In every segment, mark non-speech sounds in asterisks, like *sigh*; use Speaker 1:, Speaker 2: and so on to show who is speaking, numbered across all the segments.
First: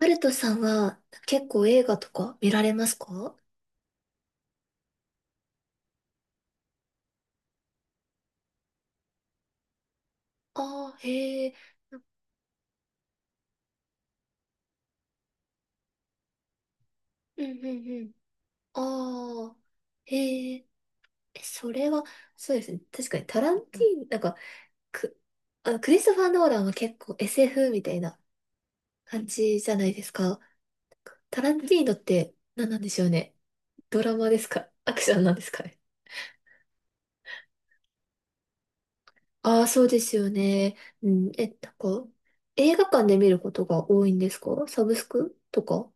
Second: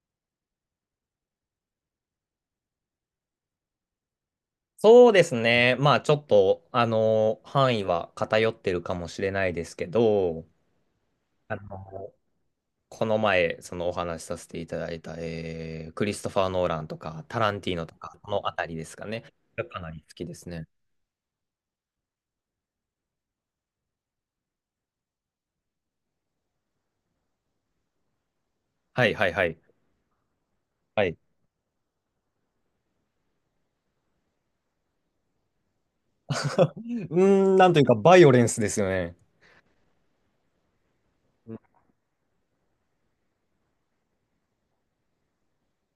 Speaker 1: ハルトさんは結構映画とか見られますか？
Speaker 2: そうですね。まあちょっと、あの、範囲は偏ってるかもしれないですけど、
Speaker 1: ああー、へえ。
Speaker 2: あの、この前、そのお話しさせていただいた、クリストファー・ノーランとか、タ
Speaker 1: うん
Speaker 2: ランテ
Speaker 1: う
Speaker 2: ィーノ
Speaker 1: ん
Speaker 2: と
Speaker 1: うん。
Speaker 2: か、このあたりですかね。
Speaker 1: ああ、
Speaker 2: がかなり好きです
Speaker 1: へえ。
Speaker 2: ね。
Speaker 1: えそれは、そうですね。確かにタランティーノ、く、クリストファー・ノーランは結構 SF みたいな
Speaker 2: はい
Speaker 1: 感
Speaker 2: はいは
Speaker 1: じ
Speaker 2: い。
Speaker 1: じゃないですか。
Speaker 2: はい。
Speaker 1: タランティーノって何なんでしょうね。ドラマですか、アクションなんですかね。
Speaker 2: *laughs* うーなんというか、バイオレンスですよね。
Speaker 1: ああ、そうですよね。うん、え、なんか、映画館で見ることが多いんですか、サブスクとか？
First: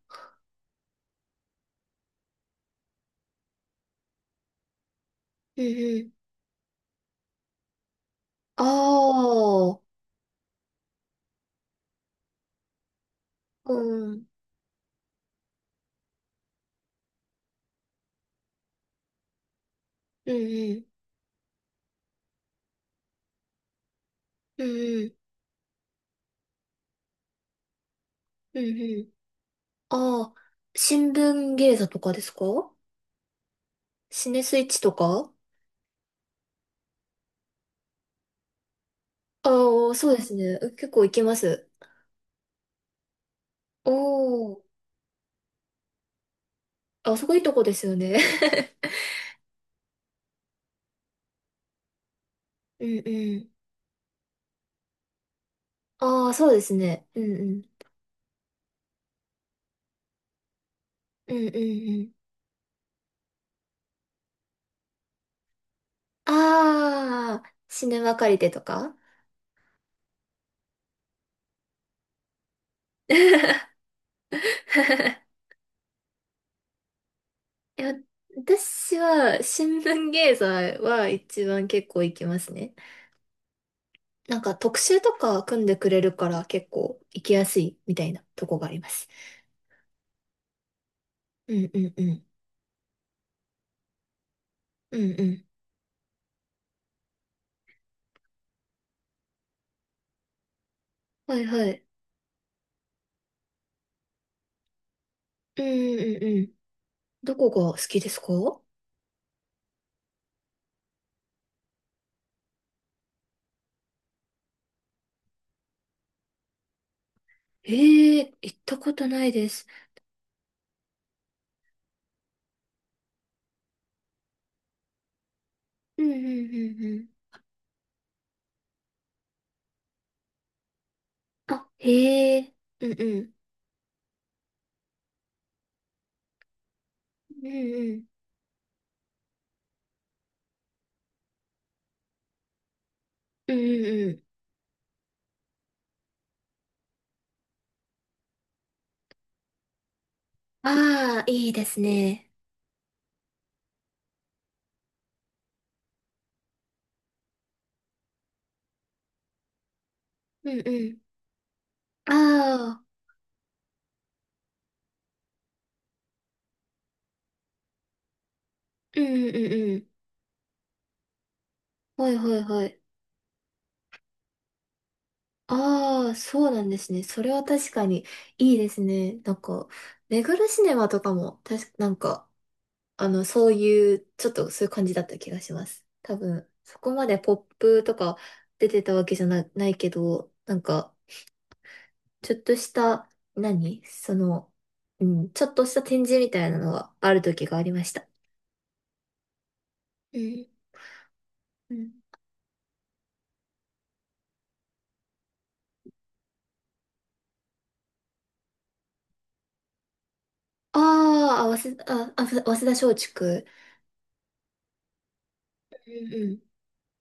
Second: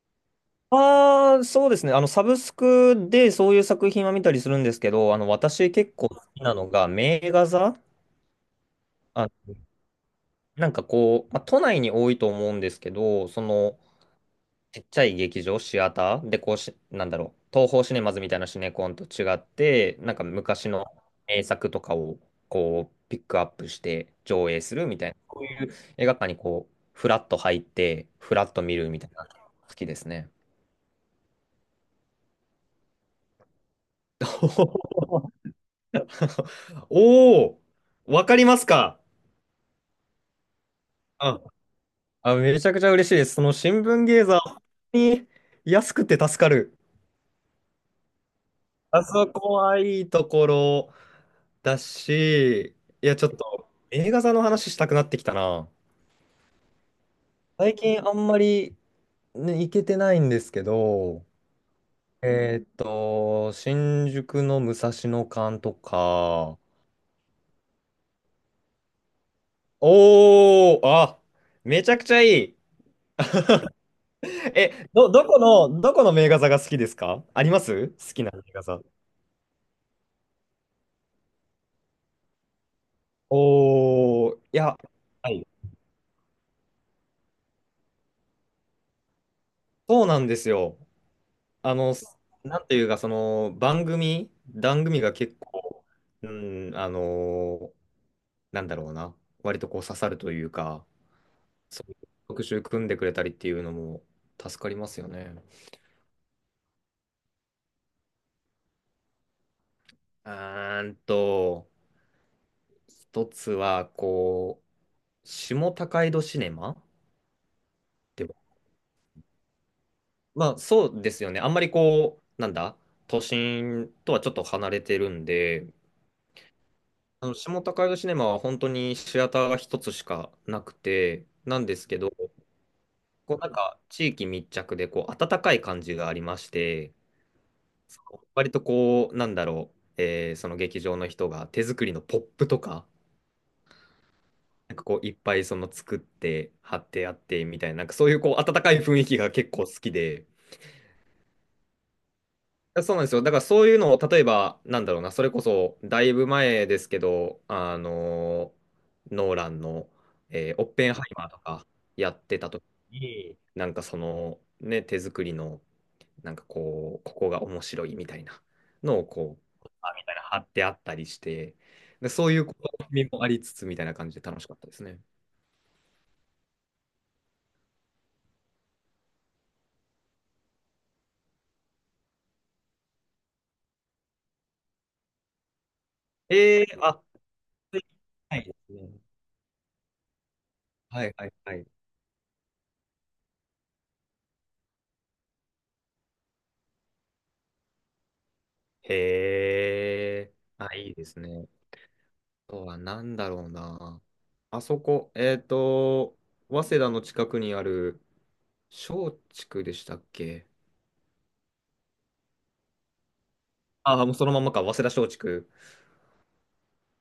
Speaker 2: ああ、そうですね。あの、サブスクでそういう作品は見たりするんですけど、
Speaker 1: う
Speaker 2: 私結構
Speaker 1: ん。
Speaker 2: 好きなのが、名画座、
Speaker 1: あ
Speaker 2: あ、
Speaker 1: あ、
Speaker 2: なんかこう、まあ、都内に多いと思うんですけど、
Speaker 1: うん、
Speaker 2: ちっちゃい劇場、シアターで、こうし、なんだろう、東宝シネマズみたいなシネコンと違って、なんか
Speaker 1: うん、
Speaker 2: 昔
Speaker 1: うん、
Speaker 2: の名作とかを、こう、ピックアップして上映
Speaker 1: う
Speaker 2: するみたい
Speaker 1: ん、
Speaker 2: な、こういう映画館にこう、フラッと入って、フラッ
Speaker 1: う
Speaker 2: と
Speaker 1: ん、う
Speaker 2: 見
Speaker 1: ん
Speaker 2: るみ
Speaker 1: う
Speaker 2: たい
Speaker 1: ん。
Speaker 2: な、好きです
Speaker 1: あ
Speaker 2: ね。
Speaker 1: あ、新聞芸座とかですか？シネスイッチと
Speaker 2: *laughs*
Speaker 1: か？
Speaker 2: おお、わかりますか。
Speaker 1: ああ、そうですね。結構行きま
Speaker 2: あ、
Speaker 1: す。
Speaker 2: あ、めちゃくちゃ嬉しいです。その新
Speaker 1: お
Speaker 2: 聞芸座、
Speaker 1: お、
Speaker 2: 本当に安くて助かる。
Speaker 1: あそこいいとこですよね。
Speaker 2: あそこはいいところだし、
Speaker 1: *laughs* うん
Speaker 2: いや、ちょっ
Speaker 1: うん。
Speaker 2: と映画座の話したくなってきたな。
Speaker 1: *laughs* ああ、そうですね。うんうん。
Speaker 2: 最近あんまり、ね、行けてないんですけど、
Speaker 1: うんうんうん。
Speaker 2: 新宿の武蔵野館とか、
Speaker 1: ああ、シネマ借りてとか？
Speaker 2: おー、あ、めちゃくちゃいい。
Speaker 1: *laughs* い
Speaker 2: どこの、どこの名画座が好きですか？あります
Speaker 1: や、
Speaker 2: 好きな名画座。
Speaker 1: 私は新聞芸座は一番結構行きますね。
Speaker 2: おー、
Speaker 1: なんか
Speaker 2: いや、
Speaker 1: 特集と
Speaker 2: は
Speaker 1: か
Speaker 2: い、
Speaker 1: 組んでくれるから結構行きやすいみたいなとこがあります。
Speaker 2: そうなんですよ。
Speaker 1: うん
Speaker 2: あ
Speaker 1: う
Speaker 2: の、
Speaker 1: んうん。
Speaker 2: なんていうか、番
Speaker 1: う
Speaker 2: 組
Speaker 1: ん
Speaker 2: が
Speaker 1: う
Speaker 2: 結
Speaker 1: ん。
Speaker 2: 構、うん、あの、なんだろうな、割とこう刺さるというか、
Speaker 1: はいは
Speaker 2: そ
Speaker 1: い。
Speaker 2: ういう特集組んでくれたりっていうのも助かりますよね。
Speaker 1: うんうんうん。どこが好きですか？
Speaker 2: うーんと、一つは、こう、下高井戸シネマ。
Speaker 1: ええ
Speaker 2: でも、
Speaker 1: ー、行ったことないです。
Speaker 2: まあ、そうですよね。あんまりこう、なんだ、都心とはちょっと離れてるんで、
Speaker 1: うんうんうんうん。
Speaker 2: あの下高井戸シネマは本当にシアターが一つしかなくて、なん
Speaker 1: あ、
Speaker 2: ですけど、
Speaker 1: へえ。うんうん。
Speaker 2: こうなんか地域密着でこう温かい感じがありまして、
Speaker 1: うんう
Speaker 2: そ
Speaker 1: ん。
Speaker 2: の割とこう、なんだろう、えーその劇場の人が手作りのポップとか、
Speaker 1: うんうんうん。
Speaker 2: なんかこういっぱいその作って貼ってあってみたいな、なんかそういうこう温かい雰囲気が結構好きで、
Speaker 1: ああ、いいですね。
Speaker 2: そうなんですよ。だからそういうのを例えば、なんだろうな、それこそだいぶ前ですけど、ノーランの、
Speaker 1: うん
Speaker 2: オッ
Speaker 1: う
Speaker 2: ペン
Speaker 1: ん。
Speaker 2: ハイマーとかや
Speaker 1: あ
Speaker 2: ってた時
Speaker 1: あ、
Speaker 2: に、なんかそのね、手作りのなんかこう、ここが面白いみたいなの
Speaker 1: うん
Speaker 2: を
Speaker 1: うん
Speaker 2: こ
Speaker 1: う
Speaker 2: う、
Speaker 1: んうん。
Speaker 2: あみたいな貼ってあったりして、で、
Speaker 1: はい
Speaker 2: そう
Speaker 1: は
Speaker 2: い
Speaker 1: い
Speaker 2: うこ
Speaker 1: はい。
Speaker 2: う意味もありつつみたいな感じで楽しかったですね。
Speaker 1: ああ、そうなんですね。それは確かにいいですね。なんか、目黒シネマとかも、たし、なんか、あの、そういう、ちょっとそういう感じだった気がします。多分、そこ
Speaker 2: あ、
Speaker 1: までポップとか
Speaker 2: はいで
Speaker 1: 出
Speaker 2: す
Speaker 1: て
Speaker 2: ね。
Speaker 1: たわけじゃな、ないけど、なんか、
Speaker 2: はいはいはい。
Speaker 1: ちょっとした、何その、うん、ちょっとした展示みたいなのはある時がありました。
Speaker 2: へ
Speaker 1: う
Speaker 2: え、
Speaker 1: ん。
Speaker 2: あ、いいですね。
Speaker 1: うん。
Speaker 2: あとは何だろうな。あそこ、えっと、早稲田の近くにある松竹でしたっけ？
Speaker 1: あーあ、早稲田、あ、あ早稲田松竹。
Speaker 2: ああ、もうそのままか、早稲田松竹。
Speaker 1: うん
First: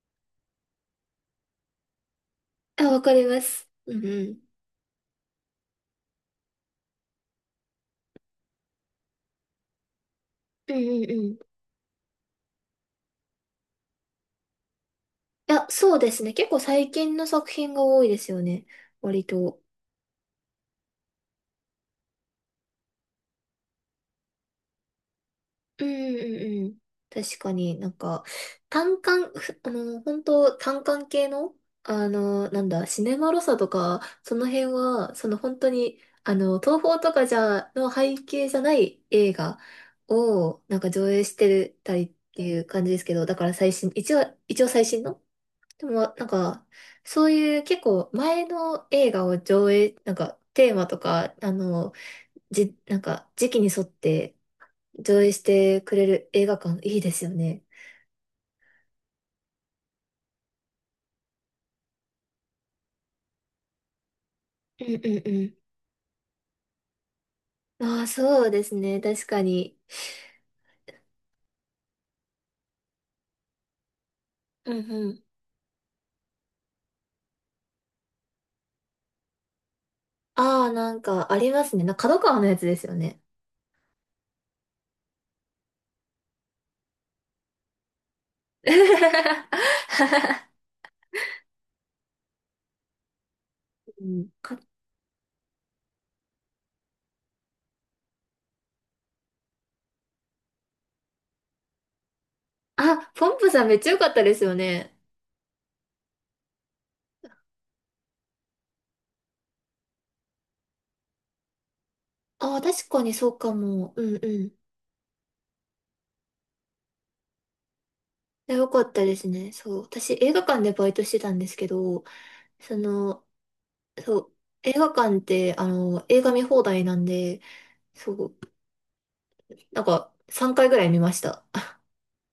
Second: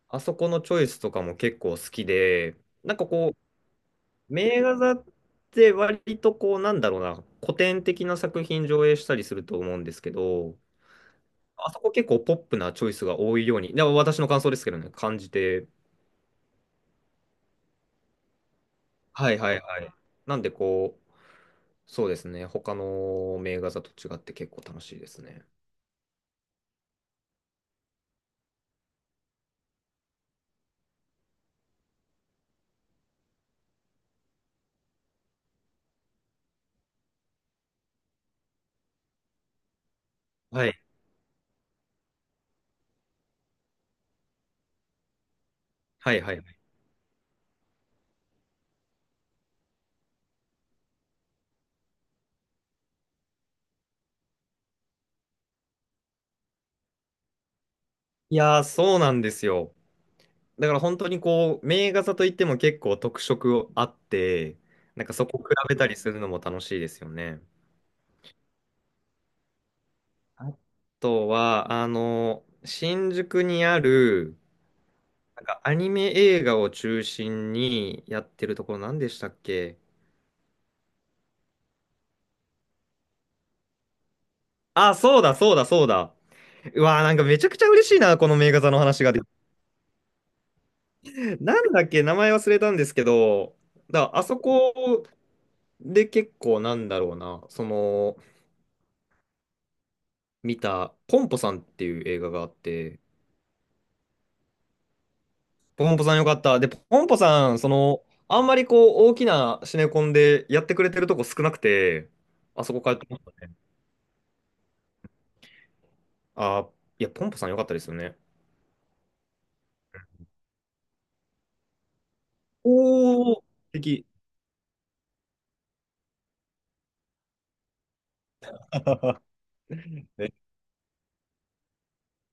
Speaker 2: あそこのチョイスとかも結構好きで、
Speaker 1: うん。あ、
Speaker 2: なん
Speaker 1: わ
Speaker 2: か
Speaker 1: かり
Speaker 2: こ
Speaker 1: ます。うんう
Speaker 2: う、
Speaker 1: ん。
Speaker 2: 名画座って割とこう、なんだろうな、古典的な作品上映したりすると思うんですけど、
Speaker 1: うんうんうん。
Speaker 2: あそこ結構ポップなチョイスが多いように、でも私の感想ですけどね、感じ
Speaker 1: い
Speaker 2: て、
Speaker 1: や、そうですね。結構最近の作品が多いですよね。割
Speaker 2: はいはい
Speaker 1: と。
Speaker 2: はい。なんでこう、そうですね、他の名画座と違って結構楽しいですね。
Speaker 1: うんうんうん。確かになんか、単館、ふあの、本当単館系の、あの、なんだ、シネマロサとか、その辺は、その本当に、東宝とかの背景じゃない映画を、
Speaker 2: は
Speaker 1: なん
Speaker 2: い。
Speaker 1: か上映してたりっていう感じですけど、だから最新、一応最新のでも、
Speaker 2: はい
Speaker 1: なん
Speaker 2: はいはい。
Speaker 1: か、そういう結構前の映画を上映、なんかテーマとか、なんか時期に沿って上映してくれる映画館いいですよね。
Speaker 2: いやー、そうなんですよ。だから本当にこう、名画座といっても結構特色あって、
Speaker 1: うん
Speaker 2: なんかそこ
Speaker 1: う
Speaker 2: 比
Speaker 1: ん
Speaker 2: べたりするのも楽しいですよね。
Speaker 1: うん。ああ、そうですね。確かに。
Speaker 2: あとは、あの、新宿にある、
Speaker 1: うんうん。
Speaker 2: なんかアニメ映画を中心にやってるところ、何でしたっけ？
Speaker 1: ああ、なんかありますね。な、角川のやつですよね。
Speaker 2: あ、そうだ、そうだ、そうだ。うわー、なんかめちゃくちゃ嬉しいな、この名画座の話ができ
Speaker 1: *laughs*
Speaker 2: て。なんだっけ、名前忘れたんですけど、
Speaker 1: う
Speaker 2: だからあ
Speaker 1: ん
Speaker 2: そ
Speaker 1: か、
Speaker 2: こで結構なんだろうな、その、見た、ポンポさんっていう映画があって、
Speaker 1: あ、ポンプさんめっちゃ良かったですよね。
Speaker 2: ポンポさんよかった。で、ポンポさん、その、あんまりこう、大きなシネコンでやってくれてるとこ少なくて、
Speaker 1: ああ、
Speaker 2: あそこ
Speaker 1: 確
Speaker 2: から
Speaker 1: かにそうかも。うんうん。
Speaker 2: あー、いや、ポンポさんよかったですよね。
Speaker 1: よかったですね。そう。私、映画館でバイトしてたんですけど、その、
Speaker 2: おー、素敵。
Speaker 1: そう、映画館って、あの、映画見放題なんで、そう、
Speaker 2: *laughs*
Speaker 1: なんか、
Speaker 2: ね
Speaker 1: 3回ぐらい見ました。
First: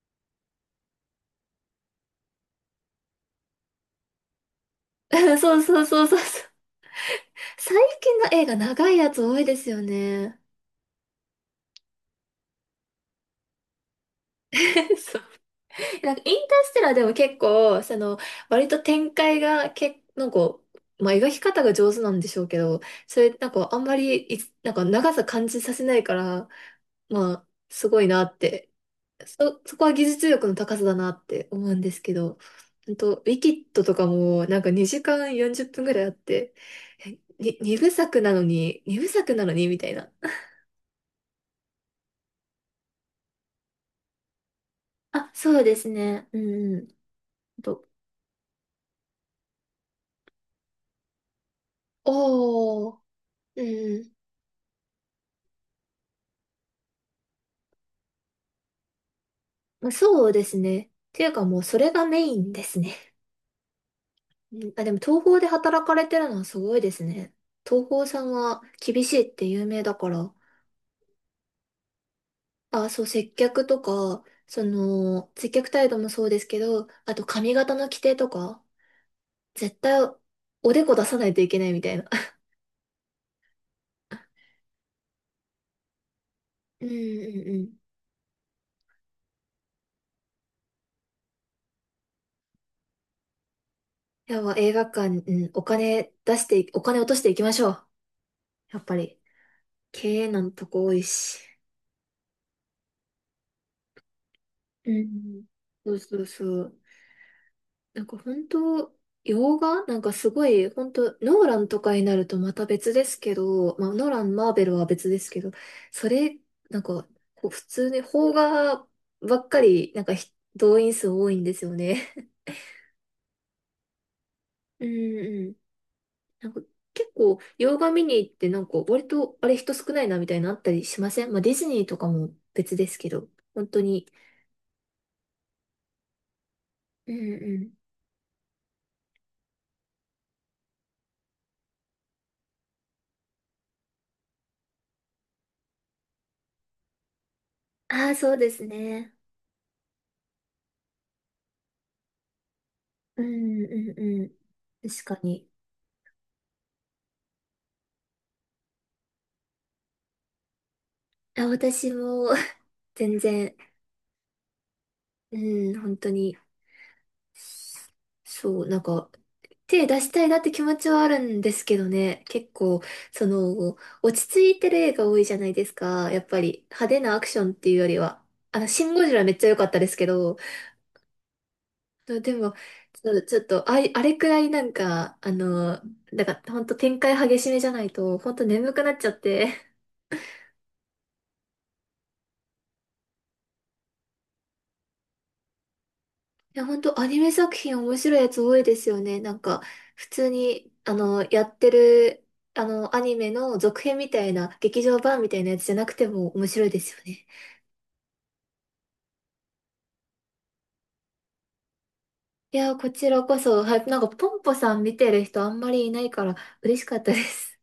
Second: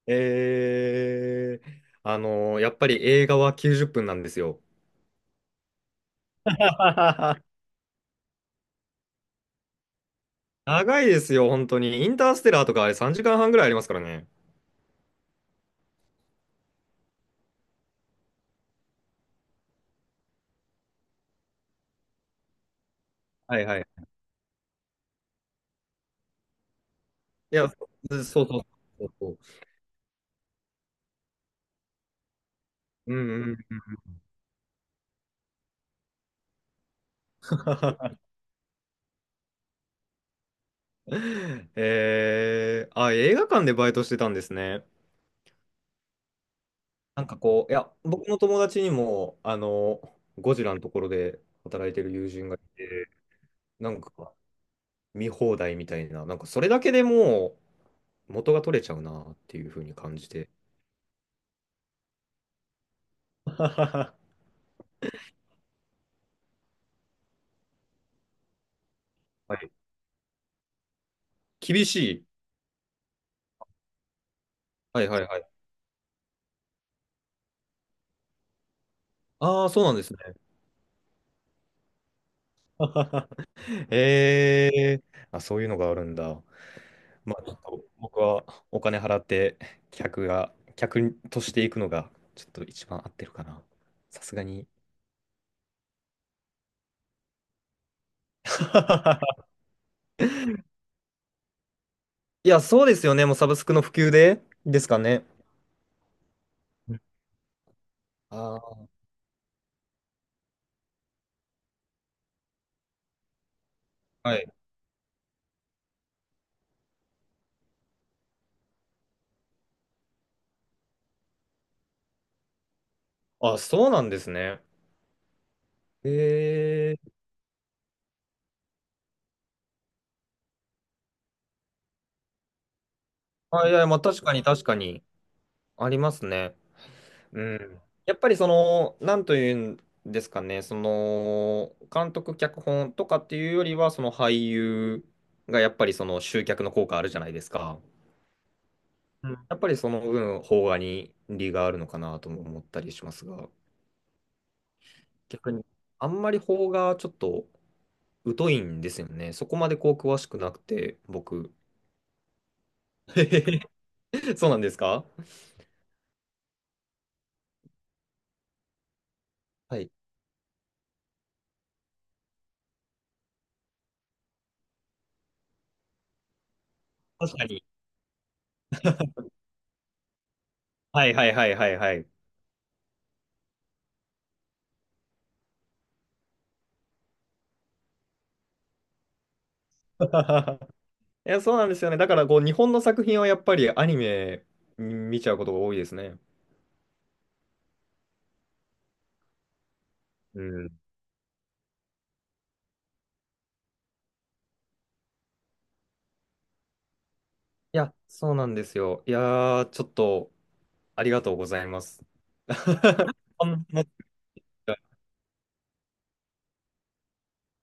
Speaker 2: えー、あのやっぱり映画は90分なんですよ。
Speaker 1: *laughs* そうそうそうそうそう。
Speaker 2: *laughs*
Speaker 1: 最近の映画長いやつ多いですよね。
Speaker 2: 長いですよ、本当に。インターステラーとかあれ3時間半ぐらいありますからね。
Speaker 1: *laughs* そう。なんか、インターステラーでも結構、割と展開が、け、なんか、まあ、描き方が上手なんでしょうけど、それ、なん
Speaker 2: はい
Speaker 1: か、あ
Speaker 2: は
Speaker 1: ん
Speaker 2: い。
Speaker 1: まりいつ、なんか、長さ感じさせないから、まあ、
Speaker 2: いや、そ
Speaker 1: すごいな
Speaker 2: う
Speaker 1: っ
Speaker 2: そうそう
Speaker 1: て。
Speaker 2: そうそう。
Speaker 1: そこは技術力の高さだなって思うんですけど、ほん
Speaker 2: う
Speaker 1: と、ウィキ
Speaker 2: ん
Speaker 1: ッ
Speaker 2: うん。
Speaker 1: ドとかもなんか2時間40分ぐらいあって、2部作なのにみたいな。
Speaker 2: えー、あ、映画館でバイトしてたんですね。
Speaker 1: あ、そうですね。うんうん。と、
Speaker 2: 僕の友達にも、ゴジラのところで働いてる友人がい
Speaker 1: おー、
Speaker 2: て、
Speaker 1: う
Speaker 2: なん
Speaker 1: ん。
Speaker 2: か見放題みたいな、なんかそれだけでもう元が取れちゃうなっていうふう
Speaker 1: まあ、
Speaker 2: に感
Speaker 1: そ
Speaker 2: じ
Speaker 1: うで
Speaker 2: て。
Speaker 1: すね。っていうかもうそれがメインですね。
Speaker 2: *laughs*
Speaker 1: うん。あ、でも東宝で働かれてるのはすごいですね。東宝さんは厳しいって
Speaker 2: は
Speaker 1: 有
Speaker 2: い。
Speaker 1: 名だから。
Speaker 2: 厳しい。
Speaker 1: 接客とか、
Speaker 2: はいはいはい。
Speaker 1: 接客態度もそうですけど、あと髪型の規定とか、
Speaker 2: ああ、
Speaker 1: 絶
Speaker 2: そうなん
Speaker 1: 対
Speaker 2: ですね。
Speaker 1: おでこ出さないといけないみたいな。
Speaker 2: ええあ、そういうのがあるんだ。
Speaker 1: *laughs* うんう
Speaker 2: まあ、ちょ
Speaker 1: んう
Speaker 2: っと
Speaker 1: ん。
Speaker 2: 僕はお金払って客が、客としていくのが、ちょっと一番合ってるかな。さす
Speaker 1: や
Speaker 2: が
Speaker 1: ば、
Speaker 2: に。
Speaker 1: 映画館、お金落としていきましょう。やっぱり。
Speaker 2: *laughs*
Speaker 1: 経営難のとこ多いし。
Speaker 2: いや、そうですよね。もうサブスクの普及でです
Speaker 1: う
Speaker 2: かね。
Speaker 1: ん。そうそうそう。なんか本
Speaker 2: あ
Speaker 1: 当、洋画なんかすごい、本当ノーランとかになるとまた別ですけど、まあ、ノーラ
Speaker 2: あ、
Speaker 1: ン、
Speaker 2: はい。
Speaker 1: マーベルは別ですけど、それ、なんか、こう普通に邦画ばっかり、なんか動員数多いんですよね。
Speaker 2: あ、そうなんですね。
Speaker 1: うんうん。なんか
Speaker 2: え
Speaker 1: 結
Speaker 2: え。
Speaker 1: 構、洋画見に行って、なんか割と、あれ人少ないなみたいなのあったりしません？まあ、ディズニーとかも別ですけど、本
Speaker 2: あ、い
Speaker 1: 当
Speaker 2: や、まあ
Speaker 1: に。
Speaker 2: 確かに確かにありますね。
Speaker 1: うん
Speaker 2: う
Speaker 1: うん。
Speaker 2: ん。やっぱりその、なんというんですかね、その、監督、脚本とかっていうよりは、その俳優がやっぱりその集客の効果あるじゃないですか。
Speaker 1: ああ、そうですね。
Speaker 2: うんやっぱりその分、邦画に利があるのかなとも思ったりしま
Speaker 1: う
Speaker 2: すが、
Speaker 1: んうんうん。確かに。
Speaker 2: 逆に、あんまり邦画ちょっと疎いんですよね。そこまでこう詳しくなくて、
Speaker 1: あ、
Speaker 2: 僕。
Speaker 1: 私も、*laughs* 全然、
Speaker 2: *laughs* そうなんですか？
Speaker 1: うん、本当に、そう、なんか、
Speaker 2: は
Speaker 1: 手
Speaker 2: い。
Speaker 1: 出したいなって気持ちはあるんですけどね、結構、その、落ち着いてる映画多いじゃないですか、やっぱり、派手なアク
Speaker 2: 確
Speaker 1: シ
Speaker 2: か
Speaker 1: ョンっ
Speaker 2: に。
Speaker 1: ていうよりは、あの、シン・ゴジラめっちゃ良かったですけど、
Speaker 2: はいはいはいはいはい。
Speaker 1: でも、ちょっと、あれ、あれくらいなんか、ほんと展開激しめじゃないと、ほんと眠くなっちゃって、
Speaker 2: *laughs* いや、そうなんですよね。だからこう、日本の作品はやっぱりアニメ見ちゃうことが多いですね。
Speaker 1: いや、本当アニメ作品面白いやつ多いですよね。なんか、普通
Speaker 2: うん。
Speaker 1: に、
Speaker 2: い
Speaker 1: あの、やってる、あの、アニメの続編みたいな、劇場版みたいなやつじゃなくても面白いですよね。
Speaker 2: や、そうなんですよ。いやー、ちょっとありがとうございます。
Speaker 1: いや、こち
Speaker 2: *laughs*
Speaker 1: らこ
Speaker 2: こ
Speaker 1: そ、
Speaker 2: ん
Speaker 1: は
Speaker 2: な
Speaker 1: い、なんか、ポンポさん見てる人あんまりいないから嬉しかったです。